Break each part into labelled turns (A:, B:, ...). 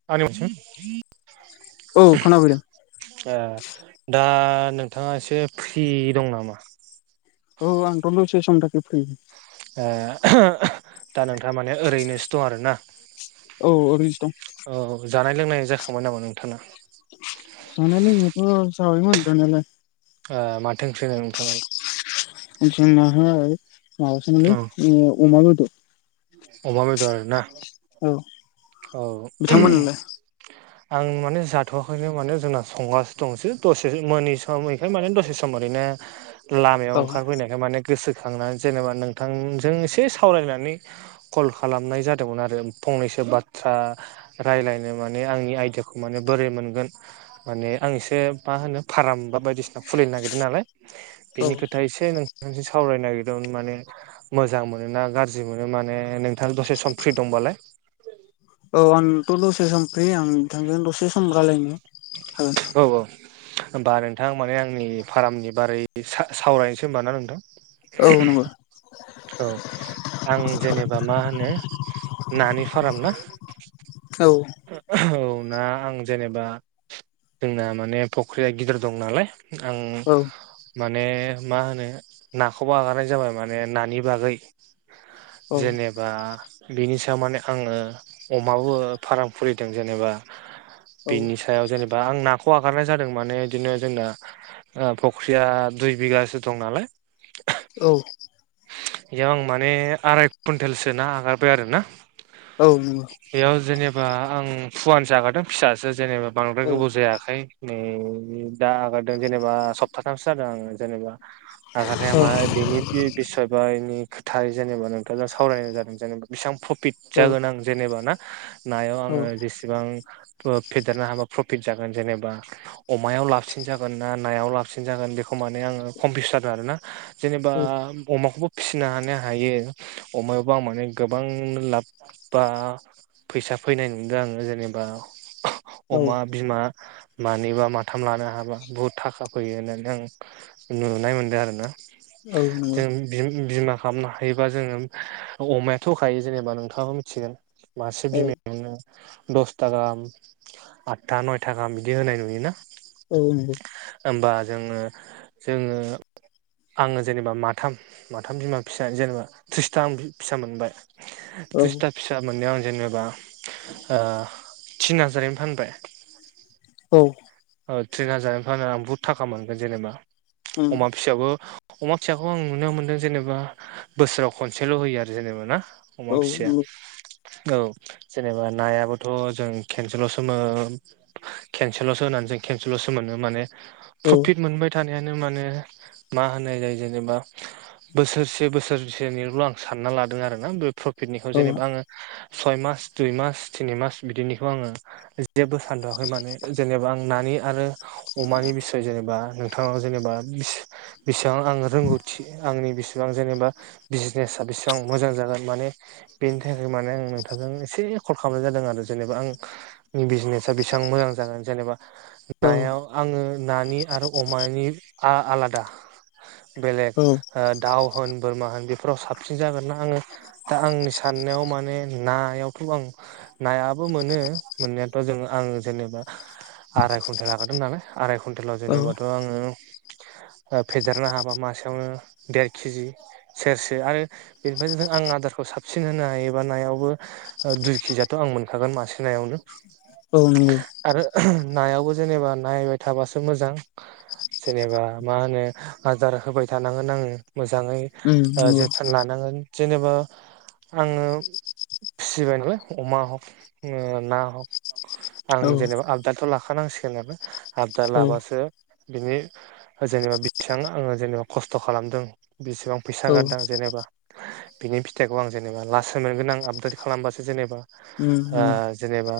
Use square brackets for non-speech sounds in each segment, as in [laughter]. A: [unintelligible]
B: औ खोनाफैदों।
A: ए दा नोंथाङा एसे फ्रि दं नामा?
B: औ आंथ' दसे समनि थाखाय फ्रि
A: ओ दा नोंथाङा माने ओरैनोसो दं आरोना?
B: औ ओरैनोसो दं
A: औ जानाय लोंनाय जाखांबाय नामा नोंथांना?
B: जानाय लोंनायालाय जाबायमोन जानायालाय
A: ओ माथो ओंख्रिनो नोंथांनालाय?
B: जोंनाहाय माबासोमोनलै
A: औ
B: ओ अमा बेदर
A: अमा बेदर आरोना
B: औ
A: औ
B: नोंथांमोनालाय?
A: आं माने जाथ'वाखैनो माने जोंना संगाासो दंसै दसे मोनैसा मोनैखाय माने दसे सम सम ओरैनो लामायाव
B: औ
A: ओंखार फैनाय माने गोसोखांनानै जेनेबा नोंथांजों एसे सावरायनानै कल खालामनाय जादोंमोन आरो फंनैसो बा ओ रायज्लायनो माने आंनि आइदियाखौ माने बोरै मोनगोन माने आं एसे मा होनो फार्म बा बायदिसिना खुलिनो नागिरदों नालाय
B: औ
A: बेनि खोथाया एसे नों थांजों सावरायनो नागिरदोंमोन माने मोजां मोनो ना गाज्रि मोनो माने नोंथां दसे सम फ्रि दंबालाय
B: औ आंथ' दसे सम फ्रि आं बिथांजों दसे सम गलायनो हागोन।
A: औ औ होनोमबा नोंथां माने आंनि फार्मनि बारै सावरायनोसै होनबा ना नोंथां?
B: औ नंगौ
A: औ आं जेनेबा मा होनो नानि फार्म ना
B: औ
A: औ ना आं जेनेबा जोंना माने फख्रिया गिदिर दं नालाय आं
B: औ
A: माने मा होनो नाखौबा आगारनाय जाबाय माने नानि बागै
B: औ
A: जेनेबा बिनि सायाव माने आंङो अमाबो फार्म खुलिदों जेनेबा बेनि
B: औ
A: सा याव जेनेबा आं नाखौ आगारनाय जादों माने बिदिनो जोंना फख्रिया दुइ बिगासो दं नालाय
B: औ
A: बेयाव आं माने आराय कुन्टेलसो ना हगारबाय आरोना।
B: औ
A: बेयाव जेनेबा आं फुवान जागारादों फिसासो जेनेबा बांद्राय
B: औ
A: गोबाव जायाखै। नै दा आगारदों जेनेबा सप्ताथामसो जादों आंङो जेनेबा आगारनाया
B: औ
A: मा बेनि बिसय बारनि खोथाया जेनेबा नोंथांजों सावरायनाय जादों जेनेबा बेसेबां प्रफिट
B: औ
A: जागोन आं जेनेबा ना नायाव आंङो बेसेबां फेदेरनो हाबा प्रफिट जागोन जेनेबा अमायाव लाबसिन जागोन ना नायाव लाबसिन जागोन बेखौ माने आंङो कमपिउस जादों आरो ना। जेनेबा अमाखौबो फिसिनो हानो हायो अमाबबो आं माने गोबां लाब बा फैसा फैनाय नुदों आंङो जेनेबा
B: औ
A: अमा बिमा मानैबा माथाम लानो हाबा बुहुत थाखा फैयो होननानै आं नुनाय मोन्दों आरो ना
B: औ नंगौ
A: जों बिमा खालामनो हायोबा जोंङो अमायाथ'खायो जेनेबा नोंथांङाबो मिथिगोन। मासे
B: औ नंगौ औ
A: बिमायाव मोननो दसथा गाहाम आदथा नयथा गाहाम बिदि होनाय नुयोना।
B: औ
A: होनबा जोंङो जोंङो आंङो जेनेबा मा माथाम माथाम बिमा फिसा जेनेबा थ्रिसथा आं फिसा मोनबाय
B: औ नंगौ औ
A: थ्रिसथा फिसा मोननायाव आं जेनेबा ओ थिन हाजारैनो फानबाय।
B: औ
A: थिन हाजार जानायफ्रायनानै आं बहुत थाखा मोनगोन जेनेबा अमा फिसाबो अमा फिसा बेखौ आं नुनो मोनदों जेनेबा बोसोराव खनसेल' होयो आरो जेनेबा ना। अमा फिसाया औ जेनेबा नायाबोथ' जों खेनसेल'सोमोन खेनसेल'सो होनानै जों खेनसेल'सो मोनो माने प्रफिट मोनबाय थानायानो माने मा होनाय जायो? जेनेबा बोसोरसे बोसोरसेनिल' आं सानना लादों आरोना बे प्रफिटनिखौ जेनेबा आङो सय मास दुइ मास तिनि मास बिदिनिखौ आङो जेबो सानथ'आाखै माने जेनेबा आं नानि आरो अमानि बिसय जेनेबा नोंथांनाव जेनेबा बेसेबां आङो रोंगौथि आंनि बेसेबां जेनेबा बिजनेसा बेसेबां मोजां जागोन माने बेनि थाखाय माने आं नोंथांजों एसे कल खालामनाय जादों आरो जेनेबा आं बिजनेसा बेसेबां मोजां जागोन जेनेबा
B: औ
A: नायाव आंङो नानि आरो अमानि आलादा बेलेग
B: औ
A: दाउ होन बोरमा होन बेफोराव साबसिन जागोन ना आङो दा आंनि साननायाव माने नायावथ' आं नायाबो मोनो मोननायाथ' जों आङो जेनेबा आराय कुन्टेल लागदों नालाय आराय कुइन्टेलाव
B: औ
A: जेनेबाथ' आङो फेदेरनो हाबा मासेयावनो देर केजि सेरसे आरो बेनिफ्राय ज आं आदारखौ साबसिन होनो हायोबा नायावबो दुइ केजियाथ' आं मोनखागोन मासेनायावनो।
B: औ नंगौ
A: आरो नायावबो जेनेबा नायबाय थाबासो मोजां। जेनेबा मा होनो? आदार होबाय थानांगोन आङो मोजाङै
B: उम नंगौ
A: जोथोन लानांगोन। जेनेबा आङो फिसिबाया नाय अमा हक ना हक आं
B: औ
A: जेनेबा आबदाथ' लाखानांसिगोन आरोा आबदा लाबासो बिनि जेनेबा बेसेबां आङो जेनेबा खसथ खालामदों बेसेबां फैसा
B: औ
A: गारदों जेनेबा बिनि फिथाइखौ आं जेनेबा लासै मोनगोन आं आपडेट खालामबासो जेनेबा
B: उम
A: ओ
B: नंगौ
A: जेनेबा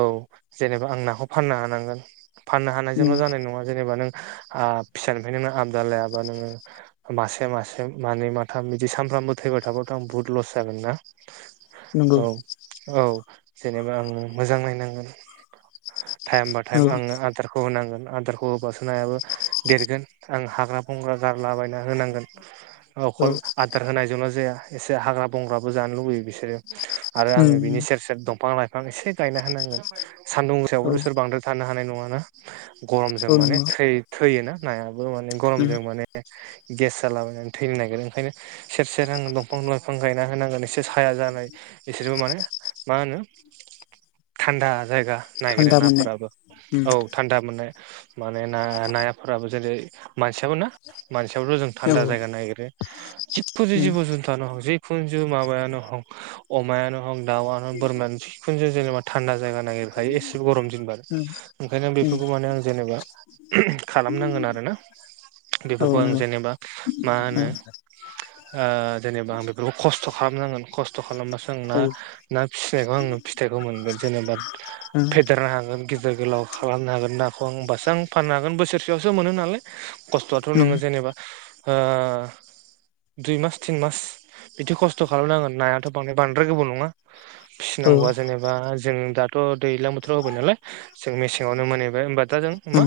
A: औ जेनेबा आं नाखौ फाननो हानांगोन फाननो हानायजोंल
B: उम
A: जानाय नङा जेनेबा नों आ फिसानिफ्राय नोंङो आबदाल लायाबा नोङो मासे मासे मानै माथाम बिदि सानफ्रामबो थैबाय थाब्लाथ आं बुहुत लस जागोन ना
B: नंगौ
A: औ औ जेनेबा आङो मोजां नायनांगोन टाइम बाय
B: औ
A: टाइम आङो आदारखौ होनांगोन आदारखौ होबासो नायाबो देरगोन आं हाग्रा बंग्रा गारलाबायना होनांगोन
B: औ
A: अखल आदार होनायजोंल जाया एसे हाग्रा बंग्राबो जानो लुुबैयो बिसोरो आरो आङो
B: उम
A: बिनि सेर सेेर दंफां लाइफां एसे गायना होनांगोन सानदुं
B: औ
A: मुसायावबोथ बिसोर बांद्राय थानो हानाय नङाना गरमजों
B: औ
A: माने
B: नंगौ
A: थै थैयोना नायाबो माने
B: उम
A: गरमजों माने गेस जालाबायनानै थैनो नागिरो ओंखायनो सेर सेर आं दंफां लाइफां गायना होनांगोन एसे साया जानाय बिसोरबो माने मा होनो थानदा जायगा नागिरो
B: थान्दा मोननाय
A: नाफोराबो
B: उम
A: औ थानदा मोननाय माने ना नाफोराबो जेरै मानसियाबो ना मानसियाबोथ जों
B: औ
A: थानदा जायगा नागिरो जिखुनु
B: उम
A: जिबु जुनथानो हग जि जिखुनु माबायानो हग अमायानो हग दाउआनो बोरमानो जिखुनु जेनेबा थानदा जायगा नागिरखायो एसे गरम दिन
B: उम
A: बानो ओंखायनो
B: उम
A: बेफोरखौ माने आं जेनेबा खालामनांगोन आरोना
B: औ नंगौ उम औ उम औ
A: बेफोरखौ
B: उम
A: आं
B: औ
A: जेनेबा मा होनो ओ जेनेबा आं बेफोरखौ खसथ खालामनांगोन खस थ खालामबासो आं न ना फिसिनायखौ आं फिथखौ मोनगोन जेनेबा फे देरनो हागोन गिदेर गोलाव खालामनो हागोन नाखौ आं हबासो आं फाननो हागोन बोसोरसेयावसो मोनो नालाय खस्थआथ नोङो जेनेबा ओ दुइ मास तिन मास बिदि खस्थ‌ खालामनांगोन नायाथ बांदाय बांद्राय गोबाव नङा फिसिनांगौवा जेनेबा जों दाथ दैज्लां बोथोराव होबाय नालाय जों मेसेङावनो मोनहबाय होनोमबा दा जों मा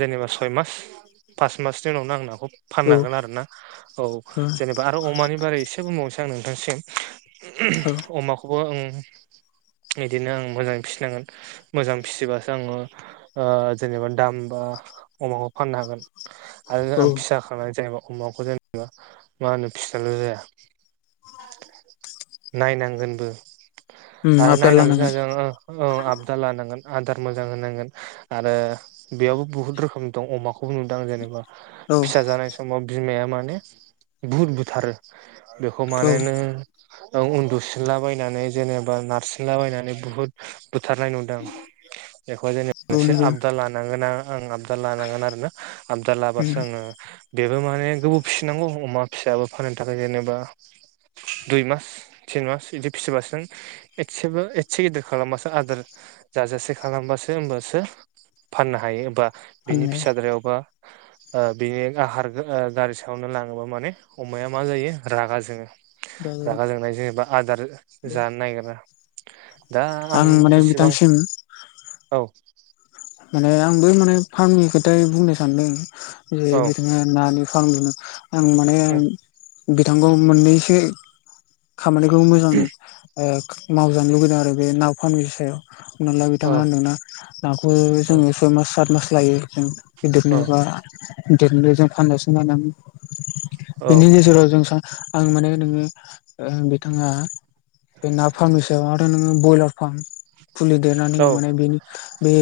A: जेनेबा सय मास पास मासनि उनावनो आं नाखौ
B: ओ
A: फाननो हागोन आरो ना औ जेनेबा आरो अमानि बारै एसे बुंबावनोसै आं नोंथांसिम अमाखौबो आं बिदिनो आं मोजाङै फिसिनांगोन मोजां फिसिबासो आङो ओ जेनेबा दाम बा अमाखौ फाननो हागोन आरो
B: औ
A: आं फिसा जेनेबा अमाखौ जेनेबा मा होनो फिसिबाल जाया नायनांगोनबो
B: उम
A: आरो
B: आबदाल
A: नायनानैल जाया
B: लानांगोन
A: जों ओ आबदाल लानांगोन आदार मोजां होनांगोन आरो बेयावबो बहुत रोखोम दं अमाखौ नुदां आं जेनेबा
B: औ
A: जानाय समाव बिमाया माने बुहुद बुथारो बेखौ
B: औ
A: माने नों उन्दु सिनला बायनानै जेनेबा नारसिनला बायनानै बुहुत बुथारनाय नु बेखौ जेन
B: औ
A: मोनसे
B: नंगौ
A: आबदाल लानांगोन आं आपदाल लानांगोन आरोना आबदाल
B: उम
A: लाबासो आङो बेबो माने गोबाव फिसिनांगौ अमा फिसाबो फाननो थाखाय जेनेबा दुइ मास तिन मास बिदि फिसिबासो एसेबो एसे गिदिर खालामबासो आदार जाजासे खालामबासो होमबासो फाननो हायो बा बिनि
B: फाननाय
A: फिसाद्रायावबा ओ बेनि आहार गारि सायावनो लाङोबा माने अमाया मा जायो रागा जोङो रागा जोंनाय जेनेबा आदार जानो नागिरा दा आं
B: माने
A: जेसेबां
B: बिथांसिम
A: औ
B: माने आंबो माने फार्मनि खोथा बुंनो सानदों जे
A: औ
B: बिथाङा नानि फार्म लुनो आं माने
A: औ
B: बिथांखौ मोननैसो खामानिखौ मोजां मावजानो लुुबैदों आरो बे नाव फारनि सायाव। हना ला बिथाङा होनदोंना नाखौ
A: औ
B: जोङो सय मास सात मास लायो जों गिदिरनो बा देरनो जों फानजासाम नायांगौ बेनि गेजेराव जों सानो आं माने नोङो बिथाङा बे ना फार्मनि सायाव आरो नोङो ब्रयलार फार्म फुलि
A: औ
B: देरनानै हो माने बेनि बे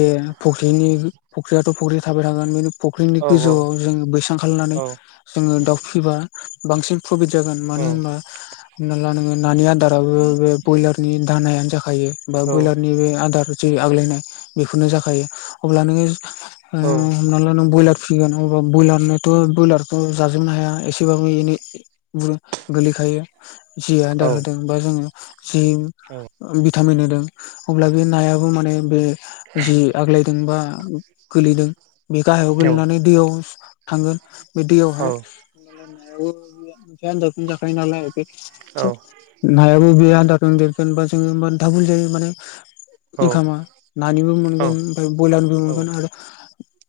B: फख्रिनि फुख्रियाथ' फख्रि थाबाय थागोन बे फुख्रिनि गोजौआव जोङ बैसां खालामनानै
A: औ
B: जोङो दाउ फिबा बांसिन प्रफिद जागोन मानो होनबा हना ला नोङो नानि आदाराबो बे ब्रयलार नि दानायानो जाखायो बा
A: औ
B: ब्रयलारनि बे आदार जे आग्लायनाय बेफोरनो जाखायो अब्ला नोङो हमना ला नों ब्रयलार सिगाङावा ब्रयलारनोथ' ब्रयलारखौ' जाजोबनो हाया एसेबाबो एनै ब गोलैखायो जि आदार होदों बा जोङो जि भिटामिन होदों अब्ला बे नायाबो माने बे जि आग्लायदों बा गोलैदों बे गाहायाव गोलैनानै दैयाव थांगोन बि दैयावहाय जख जाखायो नालाय
A: औ
B: नायाबो बे आदाजों देरगोन बा जोङो बुल जायो माने इनखामा नानिबो मोनगोन ओमफ्राय ब्रयलारनिबो मोनगोन आरो।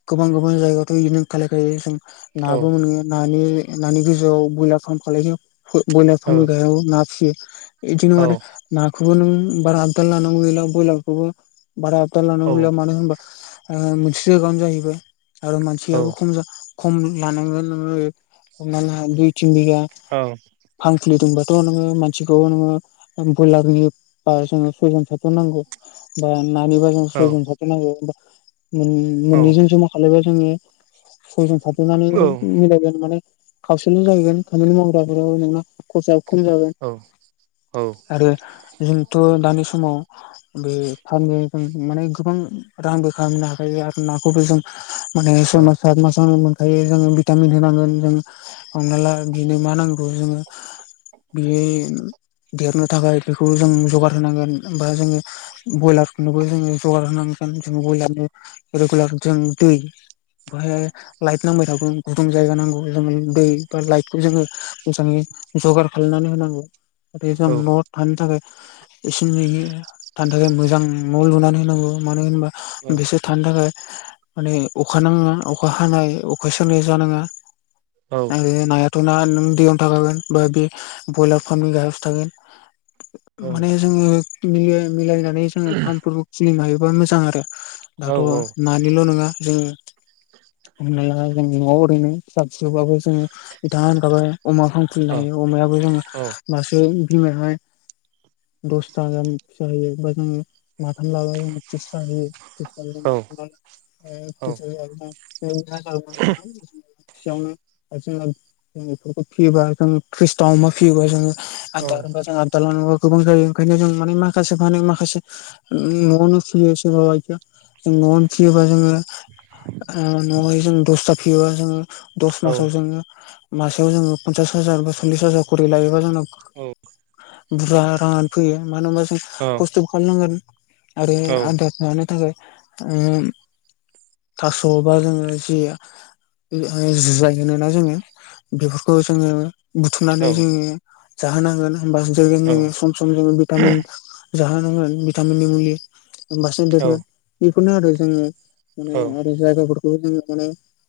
B: गोबां गोबां जायगायावथ' बि खालायखायो जों नाबो मोनो न नानि गोजौआव ब्रयलार फार्म खालायो ब्रयलार
A: औ
B: फार्मनि गाहायाव ना फिसियो बेदिनो
A: औ
B: मे नाखौबो नों बारा आबदाल लानांगौ गैला ब्रयलारखौबो बारा आबदाल
A: औ
B: मानो होनबा मोनसे जायगायावनो जाहैबाय आरो मानसियाबो खम खम लानांगोन नोङो हमना ला दुइ तिन बिगा
A: औ
B: फांखुलि दंबाथ' नोङो मानसिखौ नोङो बयलारनिबा जोंनो सयजन साथजन नांगौ बा नानिबा जों सयजन साथजन नांगौ नि मोननै जों जमा खालामबा जोंनि फजों थारोबनानै मिलायगोन माने खावसेलल' जाहैगोन खामानि मावग्राफोराव नोंना खसा खम जागोन आरो जोंथ' दानि समाव बे [unintelligible] माने गोबां रांबो खालामनो हाखायो आरो नाखौबो जों माने समाज म मोनखायो जोङो भिटामिन होनांगोन जों हमना ला बिनो मा नांगौ जोङो बियो देरनो थाखाय बेखौ जों जगार होनांगोन बा जोङो ब्रयलारनोबो जोङो जगार होनांग जोन जों ब्रयलारनो रेगुलार जों दै बेहाय लाइट नांबाय थागौ गुदुं जायगा नांगौ जों दै बा लाइटखौ जोङो मोजाङै जगार खालामनानै होनांगौ। ज जों न'आव थानो थाखाय इसेन नुयो थानो थाखाय मोजां न' लुनानै मानो होनबा बिसोर थानो थाखाय माने अखा नाङा अखा हानाय अखा सेरनाय जानाङा। नागिरो नाया 'ना नों दैयावनो थागोन बा बे ब्रयलार फार्मनि गाहायाव सो थागोन। माने जोङो मि मिलायनानै जोङो फार्मफोरखौ खुलिनो हायोबा मोजां आरो। दाथ' नानिल' नङा ज हमनाया जोंनि न'आव ओरैनो फिसा फिसौबाबो जोङो बिथाङा होनखाबाय अमा फांफुलिनो हायो अमायाबो जोङो मासो बिमाहाय दसथा गाहाम फिसा होयो बा जोङो [unintelligible] [unintelligible] खायावनो आरो जोंना ज बेफोरखौ फियोबा जों खृष्टाव अमा फियोबा जोङो आदार होनबा जों आदार ला गोबां जायो ओंखायनो जों माने माखासे माने होन माखासे न'नो फियो सोरबा बायखिया न'आवनो फिसियोबा जोङो न'आवहाय जों दसथा फियोबा जोङो दस मासाव जोङो मासेआव जोङो पन्सास हाजार बा सल्लिस हाजार खरि लायोबा जोङो
A: औ।
B: बुरजा राङानो फैयो मानो होनबा जों खस्थ'बो खालामनांगोन। आरो आधार मानो थाखाय थास'बा जोङो जि जुजाय होनोना जोङो बेफोरखौ जोङो बुथुमनानै जोङो जाहोनांगोन होमबा जागोन जोङो सम ज भिटामिन जाहोनांगोन भिटामिननि मुलि बांसिन देरगोन। बेफोरनो आरो जोङो माने आरो जायगाफोरखौ माने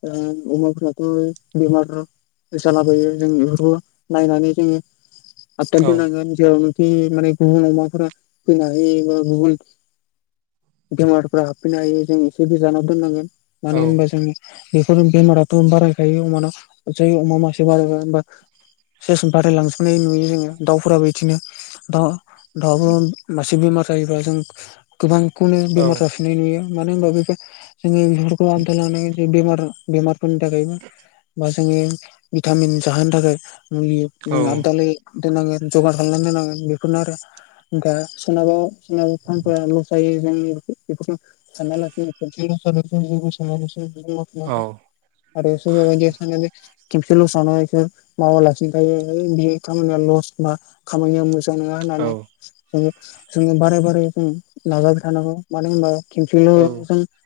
B: ओ अमाफ्राबो बेमार जालाबायो जों बेफोरखौ नायनानै जोङो आभदाल दोननांगोन जेरावनाखि माने गुबुन अमाफोरा फैनानै गुबुन बेमारफ्रा हाबफैनो हायो जों एसे गोजानाव दोननांगोन। मानो होनोबा जों बेफोर बेमाराथ' बारायखायो अमानाव जै अमा मासेनाव बारबाय। सेस बारायलांजोबनाय नुयो जोङो दाउफोराबो बिदिनो दाउ दउ मासे बेमार जायोब्ला जों गोबांखौनो बेमार जाफिन मानो होनबा बे जोङो बेफोरखौ आबदाल लानानै बेमार बेमार फोरनि थाखायबो बा जोङो भिटामिन जाहोनो थाखाय मुलि जों [unintelligible] दोननांगोन जगार खालामनानै दोननांगोन बेफोरनो आरो दा सोरनाबा बिसिन [unintelligible] फफोरा लस जायो जों मांग [unintelligible] आरो [unintelligible] खेबसे लस जानानै बेखौ मावालासिनोख थायो बि खामानिया लस बा खामानिया मोजां। मोजां नङा होननानै जो जोङो बाराय बारै जों नाजाबाय थानांगौ मानो होनबा?
A: औ
B: केमथि [unintelligible]